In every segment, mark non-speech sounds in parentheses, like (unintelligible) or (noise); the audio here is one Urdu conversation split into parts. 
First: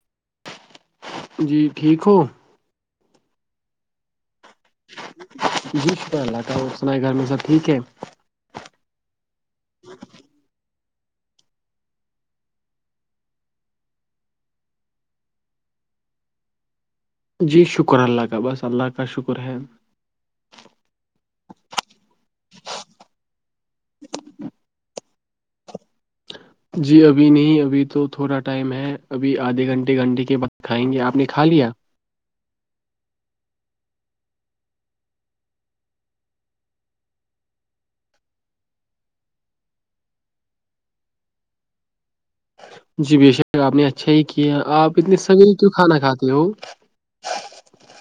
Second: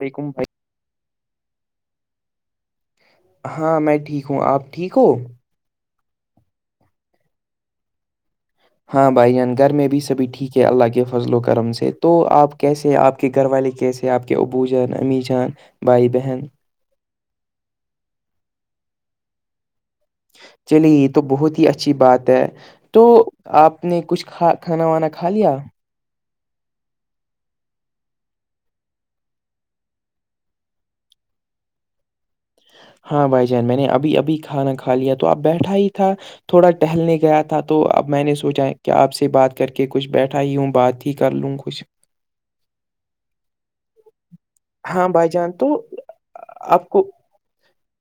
ھ کم جی ٹھیک ہو ہاں میں ٹھیک ہوں آپ ٹھیک ہو جی شکر اللہ کا سنا ہے گھر میں سب ٹھیک ہے ہاں بھائی جان گھر میں بھی سبھی ٹھیک ہے اللہ کے فضل و کرم سے تو آپ کیسے ہیں آپ آپ کے گھر والے کیسے آپ کے ابو جان امی جان بھائی بہن جی شکر اللہ کا بس اللہ کا شکر ہے چلیے یہ تو بہت ہی اچھی بات ہے تو آپ نے کچھ کھا کھانا وانا کھا لیا جی ابھی نہیں ابھی تو تھوڑا ٹائم ہے ابھی آدھے گھنٹے گھنٹے کے بعد کھائیں گے آپ نے کھا لیا ہاں بھائی جان میں نے ابھی ابھی کھانا کھا لیا تو آپ بیٹھا ہی تھا تھوڑا ٹہلنے گیا تھا تو اب میں نے سوچا کہ آپ سے بات کر کے کچھ بیٹھا ہی ہوں بات ہی کر لوں کچھ جی ب شک آپ نے اچھا ہی کیا آپ ہاں اتنے بھائی جان سویرے تو کیوں کھانا کھاتے ہو آپ کو (unintelligible)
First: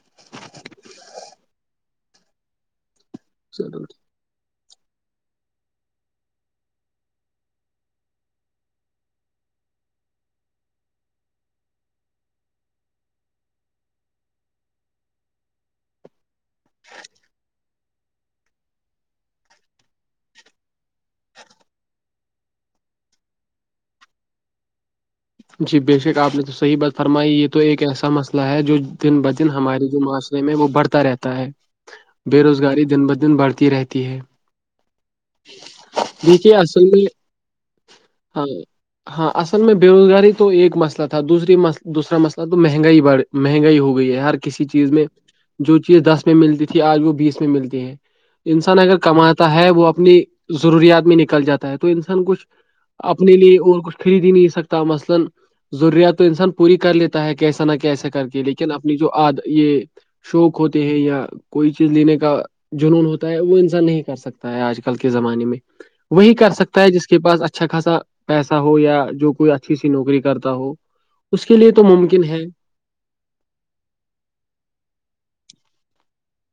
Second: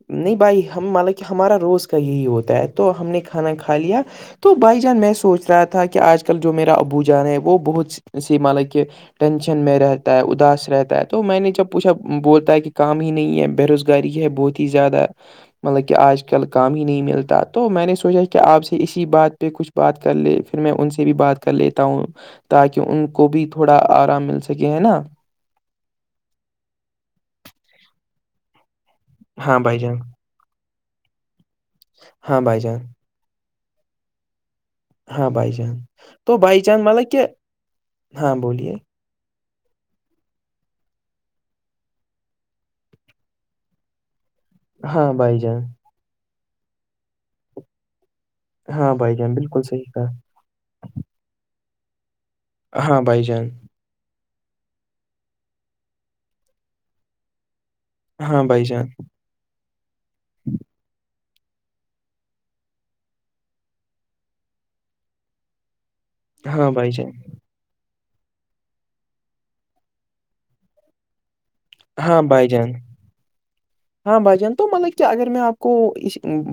نہیں بھائی ہم ملا کہ ہمارا روز کا یہی ہوتا ہے تو ہم نے کھانا کھا لیا تو بائی جان میں سوچ رہا تھا کہ آج کل جو میرا ابو جان ہے وہ بہت سی م لک کے ٹینشن میں رہتا ہے اداس رہتا ہے تو میں نے جب پوچھا بولتا ہے کہ کام ہی نہیں ہے بے روزگار گھر ہے بہت ہی زیادہ مطلب کہ آج کل کام ہی نہیں ملتا تو میں نے سوچا کیا آپ سے اسی بات پہ کچھ بات کر لے پھر میں ان سے بھی بات کر لیتا ہوں تاکہ ان کو بھی تھوڑا آرام مل سکے ہے نا جی بے شک آپ نے تو صحیح بات فرمائی یہ تو ایک ایسا مسئلہ ہے جو دن بہدن ہاں بھائی ہمارے جان جو معاشرے میں وہ بڑھتا رہتا ہے ہاں بے بھائی جان روزگاری دن بہ دن بڑھتی رہتی ہے ہاں بھائی جان تو جیک بھائی جان آصل مطلب کہ ہاں ہاں اصل میں بےوزگار تو ایک مسئلہ تھا دوسری دوسرا مسئلہ تو مہنگائی بڑ مہنگائی ہو گئی ہے ہر کسی چیز میں ہاں بھائی جان جو چیز دس میں ملتی تھی آج وہ بیس میں ملتی ہے انسان ہاں اگر بھائی جان کماتا بالکل ہے صحیح وہ اپنی کہا ضروریات میں نکل جاتا ہے تو انسان کچھ ہاں بھائی اپنے جان لیے اور کچھ خرید ہی نہیں سکتا مسئلہ ضروریات انسان پوری کر لیتے ہے کیسا نہ کیسا کر ہاں کے بھائی لیکن جان اپنی جو آد یہ شوق ہوتے ہیں یا کوئی چیز لینے کا جنون ہوتا ہے وہ انسان نہیں کر سکتا ہے آج کل کے زمانے میں وہی کر ہاں سکتا بھائی ہے جس جان کے پاس اچھا خاصا پیسہ ہو یا جو کوئی اچھی سی نوکری کرتا ہو اس کے لیے تو ہاں ممکن ہے بھائی جان ہاں بھائی جان تو مطلب کہ اگر میں آپ کو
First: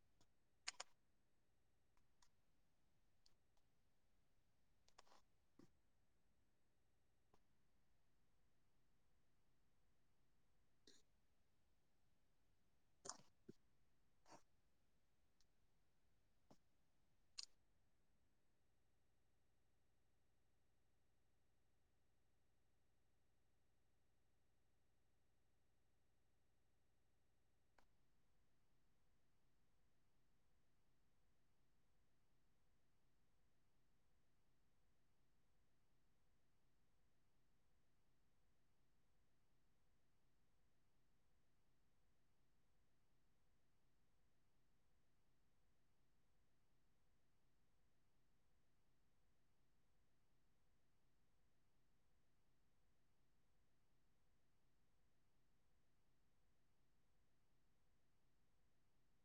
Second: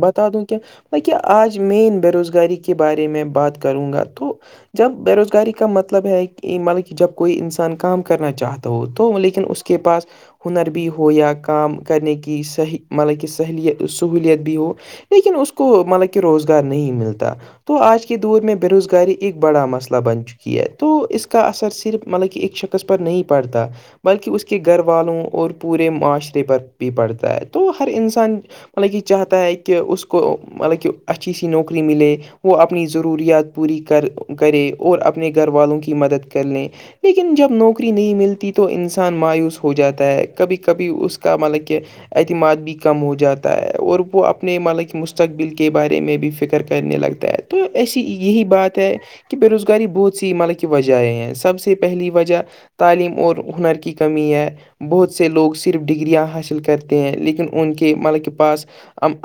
بتا دوں کہ ب کیاہ آج مین بے روزگاری کے بارے میں بات کروں گا تو جب بے روزگاری کا مطلب ہے کہ مطلب کہ جب کوئی انسان کام کرنا چاہتا ہو تو لیکن اس کا کے پاس ہنر بھی ہو یا کام کرنے کی صحیح مطلب کہ سہلیت سہولیت بھی ہو لیکن اس کو مطلب کہ روزگار نہیں ملتا تو آج کے دور میں بے روزگاری ایک بڑا مسئلہ بن چکی ہے تو اس کا اثر صرف مطلب کہ ایک شکص قص پر نہیں پڑتا بلکہ اس کے گھر والوں اور پورے معاشرے پر بھی پڑھتا ہے تو ہر انسان مطلب یہ چاہتا ہے کہ اس کو مطلب کہ اچھی سی نوکری ملے وہ اپنی ضروریات پوری کر کرے اور اپنے گھر والوں کی مدد کر لیں لیکن جب نوکری نہیں ملتی تو انسان مایوس ہو جاتا ہے کبھی کبھی اس کا مطلب اعتماد بھی کم ہو جاتا ہے اور وہ اپنے ملک مستقبل کے بارے میں بھی پ فکر کرنے لگتا ہے تو ایسی یہی بات ہے کہ بے روزگاری بہت سی ملب کی وجہ ہیں سب سے پہلی وجہ تعلیم اور ہنر کی کمی ہے بہت سے لوگ صرف ڈگریاں حاصل حل کرتے ہیں لیکن ان کے مطلب کے پاس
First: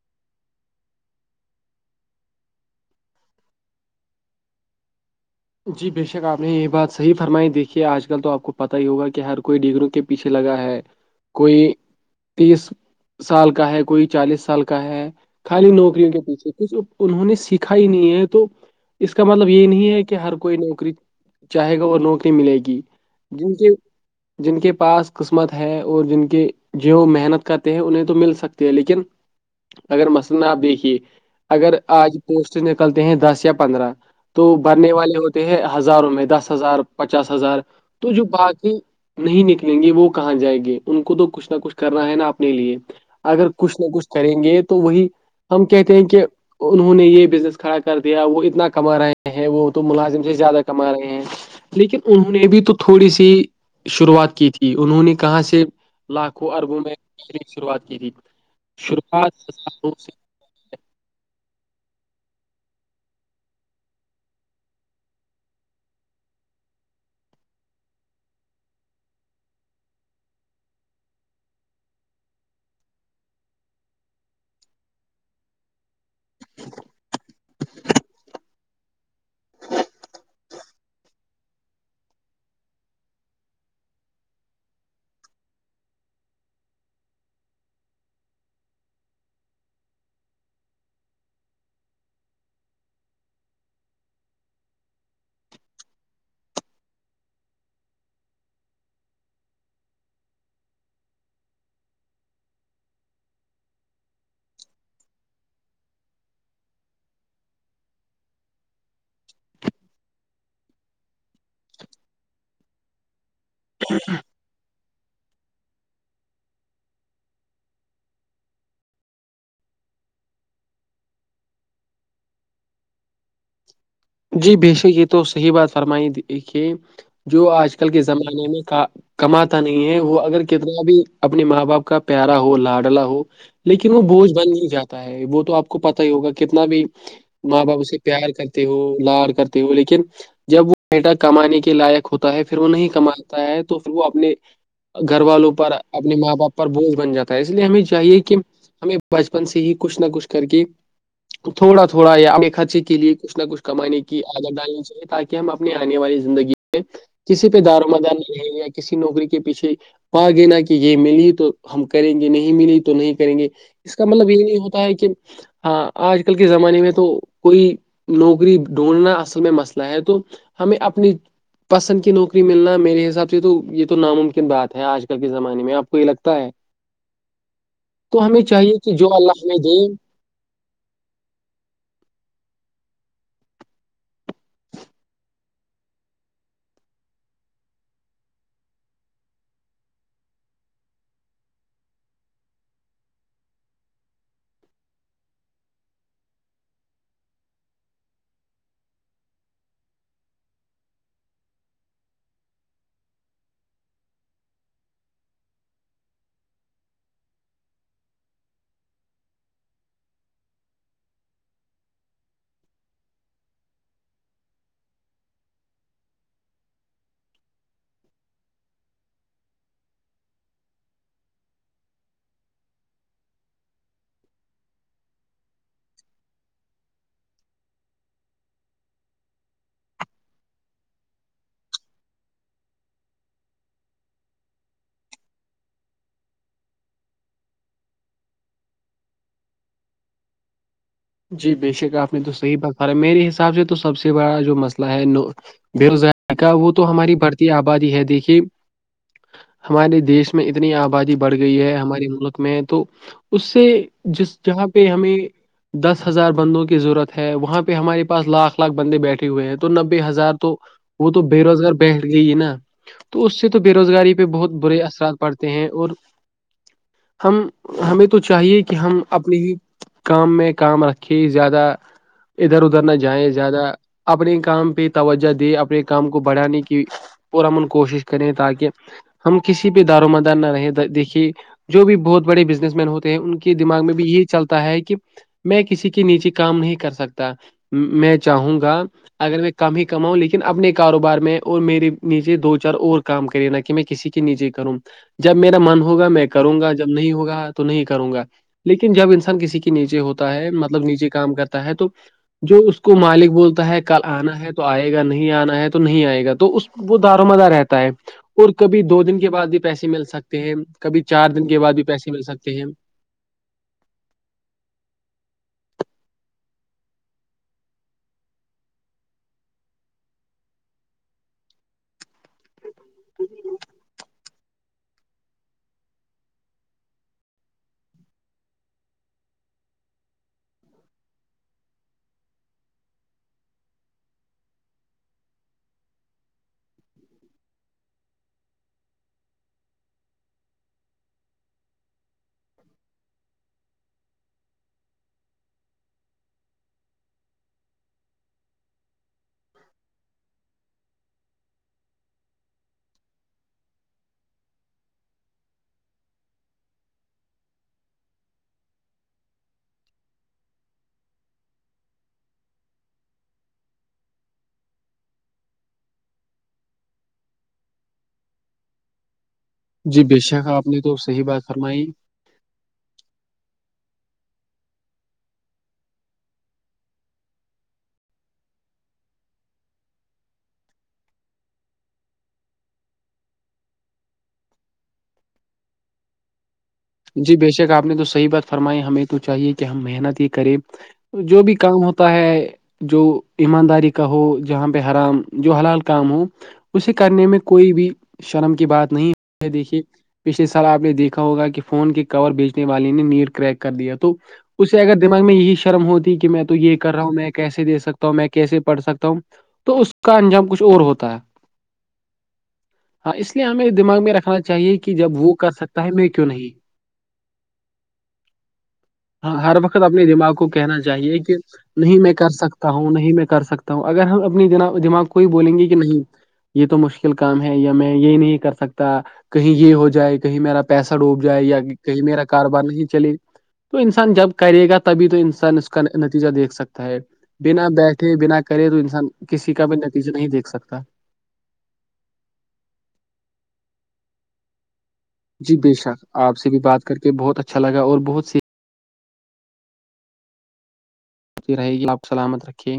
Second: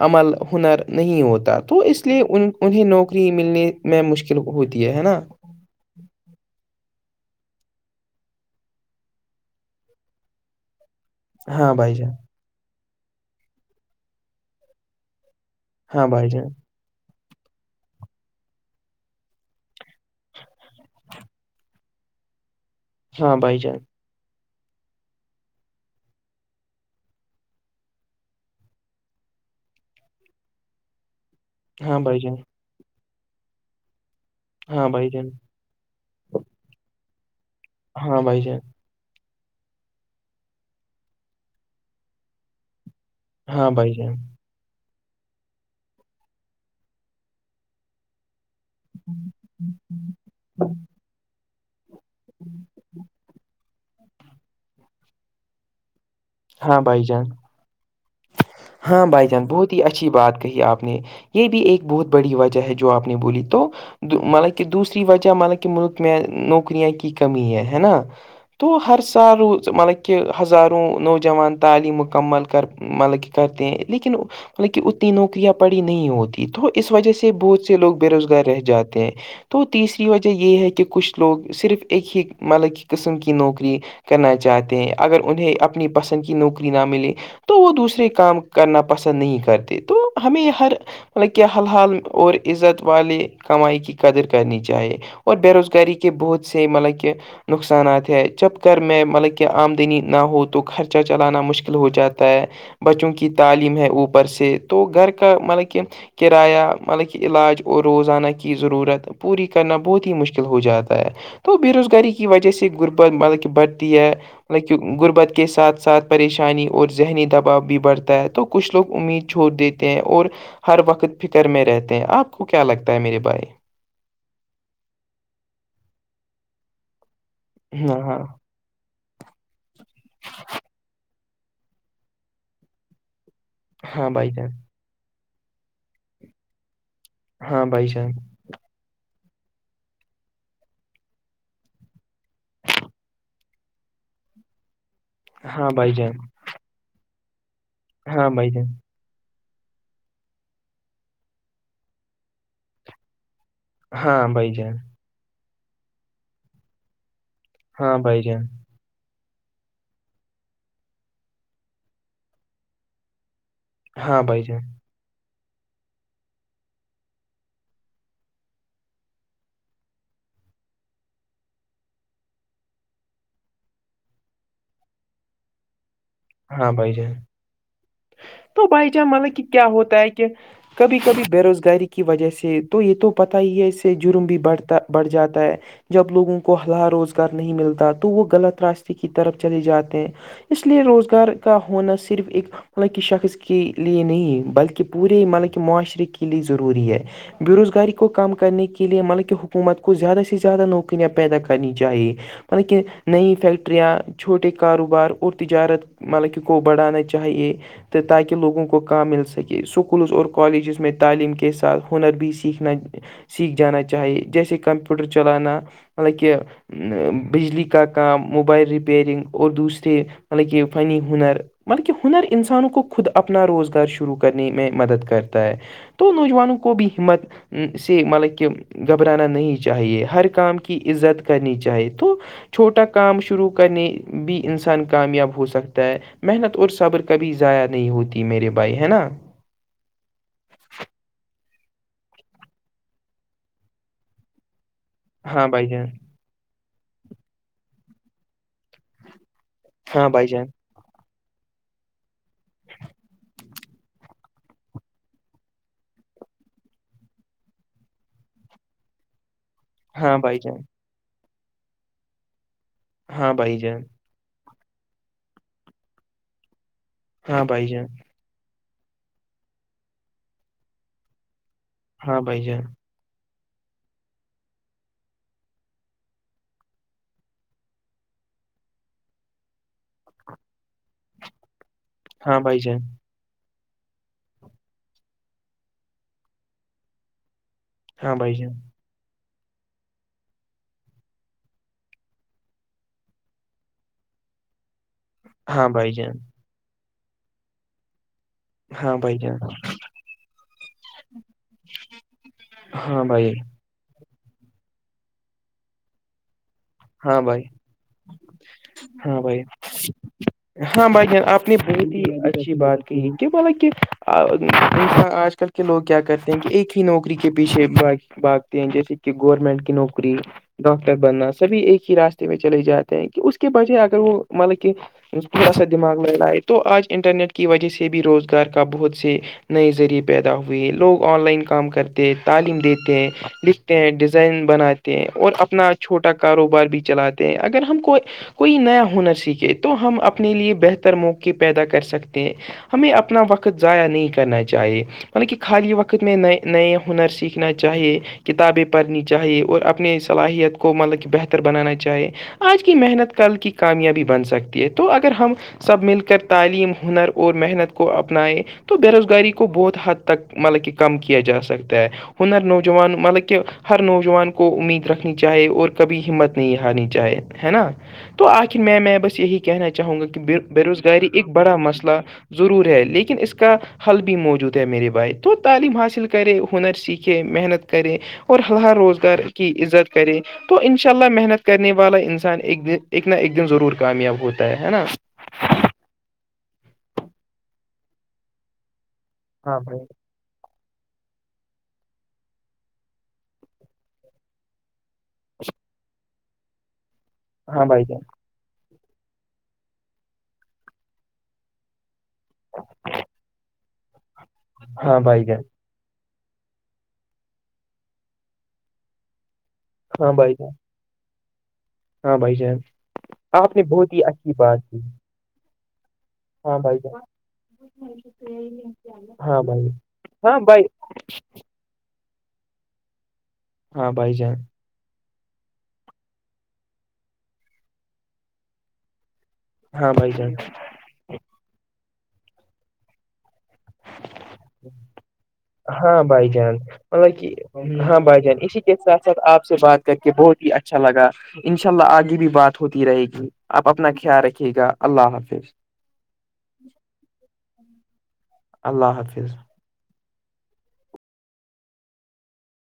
عمل ہنر نہیں ہوتا تو اس لیے ان انہیں نوکری ملنے میں مشکل ہوتی ہے ہے نا جی بے شک آپ نے یہ بات صحی فرمائی دیکھی ہے آج کل تو آپ کو پت ہی ہوگا کہ ہر کوئی ڈگروں کے پیچھے لگا ہے کوئی ہاں بھائی جان تیس سال کا ہے کوئی چالیس سال کا ہے خالی ہاں نوکریوں کے بھائی جان پیچھے کچھ انہوں نے سیکھا ہی نہیں ہے تو اس کا مطلب یہ نہیں ہے کہ کہ ہر کوئی نوکری چاہے گا اور نوکری ملے گی ہاں جن بھائی کے جان جن کے پاس قسمت ہے اور جن کے جو محنت کرتے ہیں انہیں تو مل سکتی ہے لیکن اگر مثئلا آپ دیکھیے اگر ہاں آج بھائی جان پوسٹ نکلتے ہیں دس یا پندرہ تو ہاں برنے بھائی والے جان ہوتے ہیں ہزاروں میں دس ہزار پچاس ہزار تو ہاں جو بھائی جان باقی نہیں نکلیں گے وہ کہاں جائیں گے ان کو تو کچھ نہ کچھ کرنا ہے نا اپنے لیے اگر ہاں کچھ بھائی نہ کچھ جان کریں گے تو وہی ہم کہتے ہیں کہ انہوں نے یہ بزنس کھڑا کر دیا وہ اتنا کما رہے ہیں ہیں وہ تو ملازم سے زیادہ کما رہے ہیں لیکن انہوں نے بھی تو تھوڑی سی شروعات کی تھی انہوں نے کہاں سے لاکھوں اربوں ہاں میں بھائی جان ت شروعات کی تھی ہاں بھائی شروعات جان بہت ہی ہزاروں سے اچھی بات کہی آپ نے یہ بھی ایک بہت بڑی وجہ ہے جو آپ نے بولی تو مطلب کہ دوسری وجہ مطلب کہ ملک میں نوکریا کی کمی ہے ہے نا تو ہر سال روز مطلب کہہ ہزاروں نوجان تعلیم مکمل کر مطلب کہ کرتے ہیں لیکن مطلب کہ اتنی نوکریاں پڑی نہیں ہوتی تو اس وجہ سے بہت سے لوگ بے روزگار رہ جاتے ہیں تو تیسری وجہ یہ ہے کہ کچھ لوگ صرف ایک ہی مطلب کی قسم کی نوکری کرنا چاہتے ہیں اگر انہیں اپنی پسند کی نوکری نہ ملے تو وہ دوسرے کام کرنا پسند نہیں کرتے تو ہمیں ہر مطلب کیا حل حال اور عزت والے کمائی کی قدر کرنی چاہیے اور بے روزگاری کے بہت سے مطلب کہ نقصانات ہے جب کر میں مطلب کہ آمدنی نہ ہو تو خرچہ چلانا مشکل ہو جاتا ہے بچوں کی تعلیم ہے اوپر سے تو گھر کا مطلب کہ کرایہ مطلب کہ علاج اور روزانہ کی ضرورت پوری کرنا بہت ہی مشکل ہو جاتا ہے تو بے روزگاری کی وجہ سے غربت مطلب کہ بڑھتی ہے مطلب کہ غربت کے ساتھ ساتھ پریشانی اور ذہنی دباؤ بھی بڑھتا ہے تو کچھ لوگ امید چھوڑ دیتے ہیں اور ہر وقت فکر میں رہتے ہیں آپ کو کیا لگتا ہے میرے بھائی جی بےشک یہ تو صحیح بات فرمائی کہ جو آج کل ہاں کے ہاں زمانے میں کا کماتا نہیں ہے وہ اگر کتنا بھی اپنے ماں باپ کا پیارا ہو لاڈلا ہو لیکن وہ ہاں بھائی بوجھ بن جان نہیں جاتا ہے وہ تو آپ کو پتا ہی ہوگا کتنا بھی ماں ہاں باپ بھائی اس سے جان پیار کر ہو لاار کرتے ہو لیکن جب وہ بیٹا کمانے کے لائق ہوتا ہے پھر وہ نہیں کماتا ہے تو پھر وہ اپنے گھر والوں ہاں پر بھائی اپنے جان ماں باپ پر بوجھ بن جاتا ہے اس لیے ہمیں چاہیے ہاں کہ بھائی جان ہمیں بچپن سے ہی کچھ نہ کچھ کر کے تھوڑا تھوڑا یا اپنے خرچے کے لیے کچھ نہ کچھ کمانے کی ہاں بھائی عادت جان ڈالنی چاہیے تاکہ ہم اپنے آنے والی زندگی کسی پہ دار و ہاں بھائی مدانی جان نہیں ہے یا کسی نوکری کے پیچھے پا گ نا کہ یہ ملی تو ہم کریں گے نہیں ملی تو نہیں کریں گے اس کا ہاں مطلب یہ بھائی نہیں جان ہوتا ہے کہ ہاں آج کل کے زمانے میں تو کوئی نوکری ڈھونڈنا اصل میں مسئلہ ہے تو ہمیں اپنی پسند کی نوکری ملنا میرے حساب سے تو یہ تو ناممکن بات ہے آج کل کے زمانے میں آپ کو یہ لگتا ہے ہاں بھائی جائے ہمیں تو چاہیے بائی چان جو مطلب کہ اللہ ہمیں کیا دے ہوتا ہے کہ کبھی کبھی بےروزگاری کی وجہ سے تو یہ تو پتاہ ہی ہے اس سے جرم بھی بڑھتا بڑھ جاتا ہے جب لوگوں کو ہلہ روزگار نہیں ملتا تو وہ غلط راستے کی طرف چلے جاتے ہیں اس لیے روزگار کا ہونا صرف ایک مطلب کہہ شخص کے لیے نہیں بلکہ پورے مطلب کہ معاشرے کے لیے ضروری ہے بے روزگاری کو کم کرنے کے لیے مطلب کہ حکومت کو زیادہ سے زیادہ نوکریاں پیدا کرنی چاہیے مطب کہ نئی فییکٹریاں چھوٹے کاروبار اور تجارت مطلب کہ کو بڑھانا چاہیے تو تاکہ لوگوں کو کام مل سکے اسکولز اور کالجز میں تعلیم کے ساتھ ہنر بھی سیکھنا سیکھ جانا چاہیے جیسے کمپیوٹر چلانا مطلب کہ بجلی کا کام موبائل ریپئیرنگ اور دوسرے مطلب فنی ہنر مطلب کی ہنر انسانوں کو خود اپنا روزگار شروع کرنے میں مدد کرتا ہے تو نوجوانوں کو بھی ہمت سے مطلب کہ گھبرانا نہیں چاہیے ہر کام کی عزت کرنی چاہیے تو چھوٹا کام شروع کرنے بھی انسان کامیاب ہو سکتا ہے محنت اور صبر کا کبھی ضائع نہیں ہوتی میرے بھائی ہے نا جی بے شک آپ نے تو صحی با ہے میرے حساب سے تو سب سے بڑا جو مسئلہ ہے ہاں بھائی جان بے روز وہ تو ہماری بڑھتی آبادی ہے دیکھیے ہمارے ہاں بھائی دیش میں جان اتنی آبادی بڑھ گئی ہے ہمارے ملک میں تو اس سے جس جہاں پہ ہمیں دس ہزار بندوں کی ضرورت ہے وہاں پہ ہمارے پاس لاکھ لاکھ بندے بیٹھے ہوئے ہیں تو نبے ہاں ہزار بھائی تو جان وہ تو بے روزگار بیٹھ گئی ہی نا تو ہاں اس سے بھائی تو بے جان روزگاری پہ بہت برے اثرات پڑتے ہیں اور ہاں ہم بھائی جان ہمیں تو چاہیے کہ ہم اپنے ہی کام میں کام رکھے زیادہ ہاں بھائی ادھر جان ادھر نہ جائیں زیادہ اپنے کام پہ توجہ دے اپنے کام کو بڑھانے کی پورا من کوشش کریں تاکہ ہم کسی بھیہ دار و مدار نہ رہیں دیکھیے جو بھی بہت ہاں بڑے بزنس مین بھائی ہوتے ہیں ان کے دماغ میں بھی یہی چلتا ہے کہ میں کسی کے نیچے کام نہیں کر سکتا میں چاہوں جان گا اگر میں کم ہی کماؤں لیکن اپنے کاروبار میں اور میرے نیچے دو چار اور کام کرےینا کہ میں کسی کے نیچے کروں جب میرا ہاں من بھائی ہوگا جان میں کروں گا جب نہیں ہوگا تو نہیں کروں گا لیکن ہاں جب بھائی جان ہاں بھائی جان انسان کسی کے نیچے ہوتا ہے مطلب نیچے کام کرتا ہے تو جو اس کو ہاں مالک بھائی بولتا ہے کل آنا ہے تو آئے گا نہیں آنا ہے تو نہیں آئے گا تو اس وہ دار ہاں بھائی مدار رہتا ہے اور کبھی دو دن ہاں کے بھائی بعد بھی پیسے مل سکتے ہیں ہاں کبھی بھائی جان چار دن آپ نے کے بعد بھی بہت پیسے مل اچھی سکتے ہیں بات کہ کہ بولے کہ آج کل کے لوگ کیا کرتے ہیں کہ ایک ہی نوکری کے پیچھے باقی باگتی ہیں جیسے کہ گورنمنٹ کی نوکری ڈاکٹر بننا سبھی ایک ہی راستے میں چلے جاتے ہیں کہ اس کے وجہ اگر وہ مطلب کہ تھوڑا سا دماغ لڑ رہا ہے تو آج انٹرنیٹ کی وجہ سے بھی روزگار کا بہت سے نئے ذریعے پیدا ہوئے ہیں لوگ آن لائن کام کرتے ہیں تعلیم دیتے ہیں لکھتے ہیں ڈیزائن بناتے ہیں اور اپنا چھوٹا کاروبار بھی چلاتے ہیں اگر ہم کوئی کوئی نیا ہنر سیکھے تو ہم اپنے لیے بہتر موقع پیدا کر سکتے ہیں ہمیں اپنا وقت ضائع نہیں کرنا چاہیے ملب کہ خالی وقت میں نئے نئے ہنر سیکھنا چاہیے کتابیں پڑھنی چاہیے اور اپنے صلاحیت کو مطلب کہ بہتر بنانا چاہیے آج کی محنت کل کی کامیابی بن سکتی ہے تو اگر ہم سب مل کر تعلیم ہنر اور محنت کو اپنائیں تو بے روزگاری کو بہت حد تک مطلب کہ کم کیا جا سکتا ہے ہنر نوجوان مطلب کہ ہر نوجوان کو امید رکھنی چاہے اور کبھی ہمت نہیں ہارنی چاہے ہے نا تو آخر میں میں بس یہی کہنا چاہوں جی گا کہ شک بے آپ نے تو روزگاری صحیح ایک بات بڑا فرمائی مسئلہ ضرور ہے لیکن اس کا حل بھی موجود ہے میرے بھائی تو تعلیم حاصل کرے ہنر سیکھے محنت کرے اور ہ ہر روزگار کی عزت کرے تو ان شاء اللہ محنت کرنے والا انسان ایک د ایک نہ ایک دن ضرور کامیاب ہوتا ہے نا جی بے شک آپ نے تو صحیح بات فرمائی ہمیں تو چاہیے ہاں کہ بھائی ہم محنت ہی کریں جو بھی کام ہوتا ہے جو ایمانداری کا ہو جہاں پہ حرام جو حلال کام ہو اسے کرنے میں ہاں کوئی بھائی بھی جان شرم کی بات نہیں ہے دیکھیے پچھلے سال آپ نے دیکھا ہوگا کہ فون کے کور بیچنے والے نے نیٹ کریک کر دیا تو اسے اگر ہاں بھائی دماغ میں جان یہی ش شرم ہوتی کہ میں تو یہ کر رہا ہوں میں کیسے سکتا ہوں میں کیسے پڑ سکتا ہوں تو اس ہاں کا بھائی انجام جان کچھ اور ہوتا ہے ہاں بھائی جان ہاں اس لیے آپ نے ہمیں بہت دماغ ہی میں اچھی رکھنا بات چاہیے کی کہ جب وہ کر سکتا ہے میں کیوں نہیں ہاں بھائی ج (unintelligible) ہاں ہر وقت اپنے دماغ کو کہنا چاہیے کہ نہیں میں کر سکتا ہوں نہیں میں کر سکتا ہوں ہاں اگر بھائی ہم جان اپنی دماغ کو کوئی بولیں گی کہ نہیں یہ تو مشکل کام ہے یا میں یہ نہیں کر سکتا کہیں یہ ہو ہاں بھائی جائے جان کہیں میرا پیسہ ڈوب جائے یا کہیں میرا کاروبار نہیں چلے تو انسان جب کرے گا تبھی تو انسان اس کا ہاں نتیجہ بھائی دیکھ جان سکتا ہے بنا بیٹھے بنا خشی کرے کے تو ساتھ انسان ساتھ آپ کسی سے کا بھی بات کر کے نتیجہ نہیں بہت دیکھ ہی اچھا سکتا لگا (unintelligible) انشاء اللہ آگے بھی بات ہوتی رہے گی آپ اپنا خیال رکھیے گا اللہ حافظ جی بے شک آپ سے بھی بات کر کے بہت اچھا لگا اور بہت سی اللہ حافظ رہے گی آپ سلامت رکھی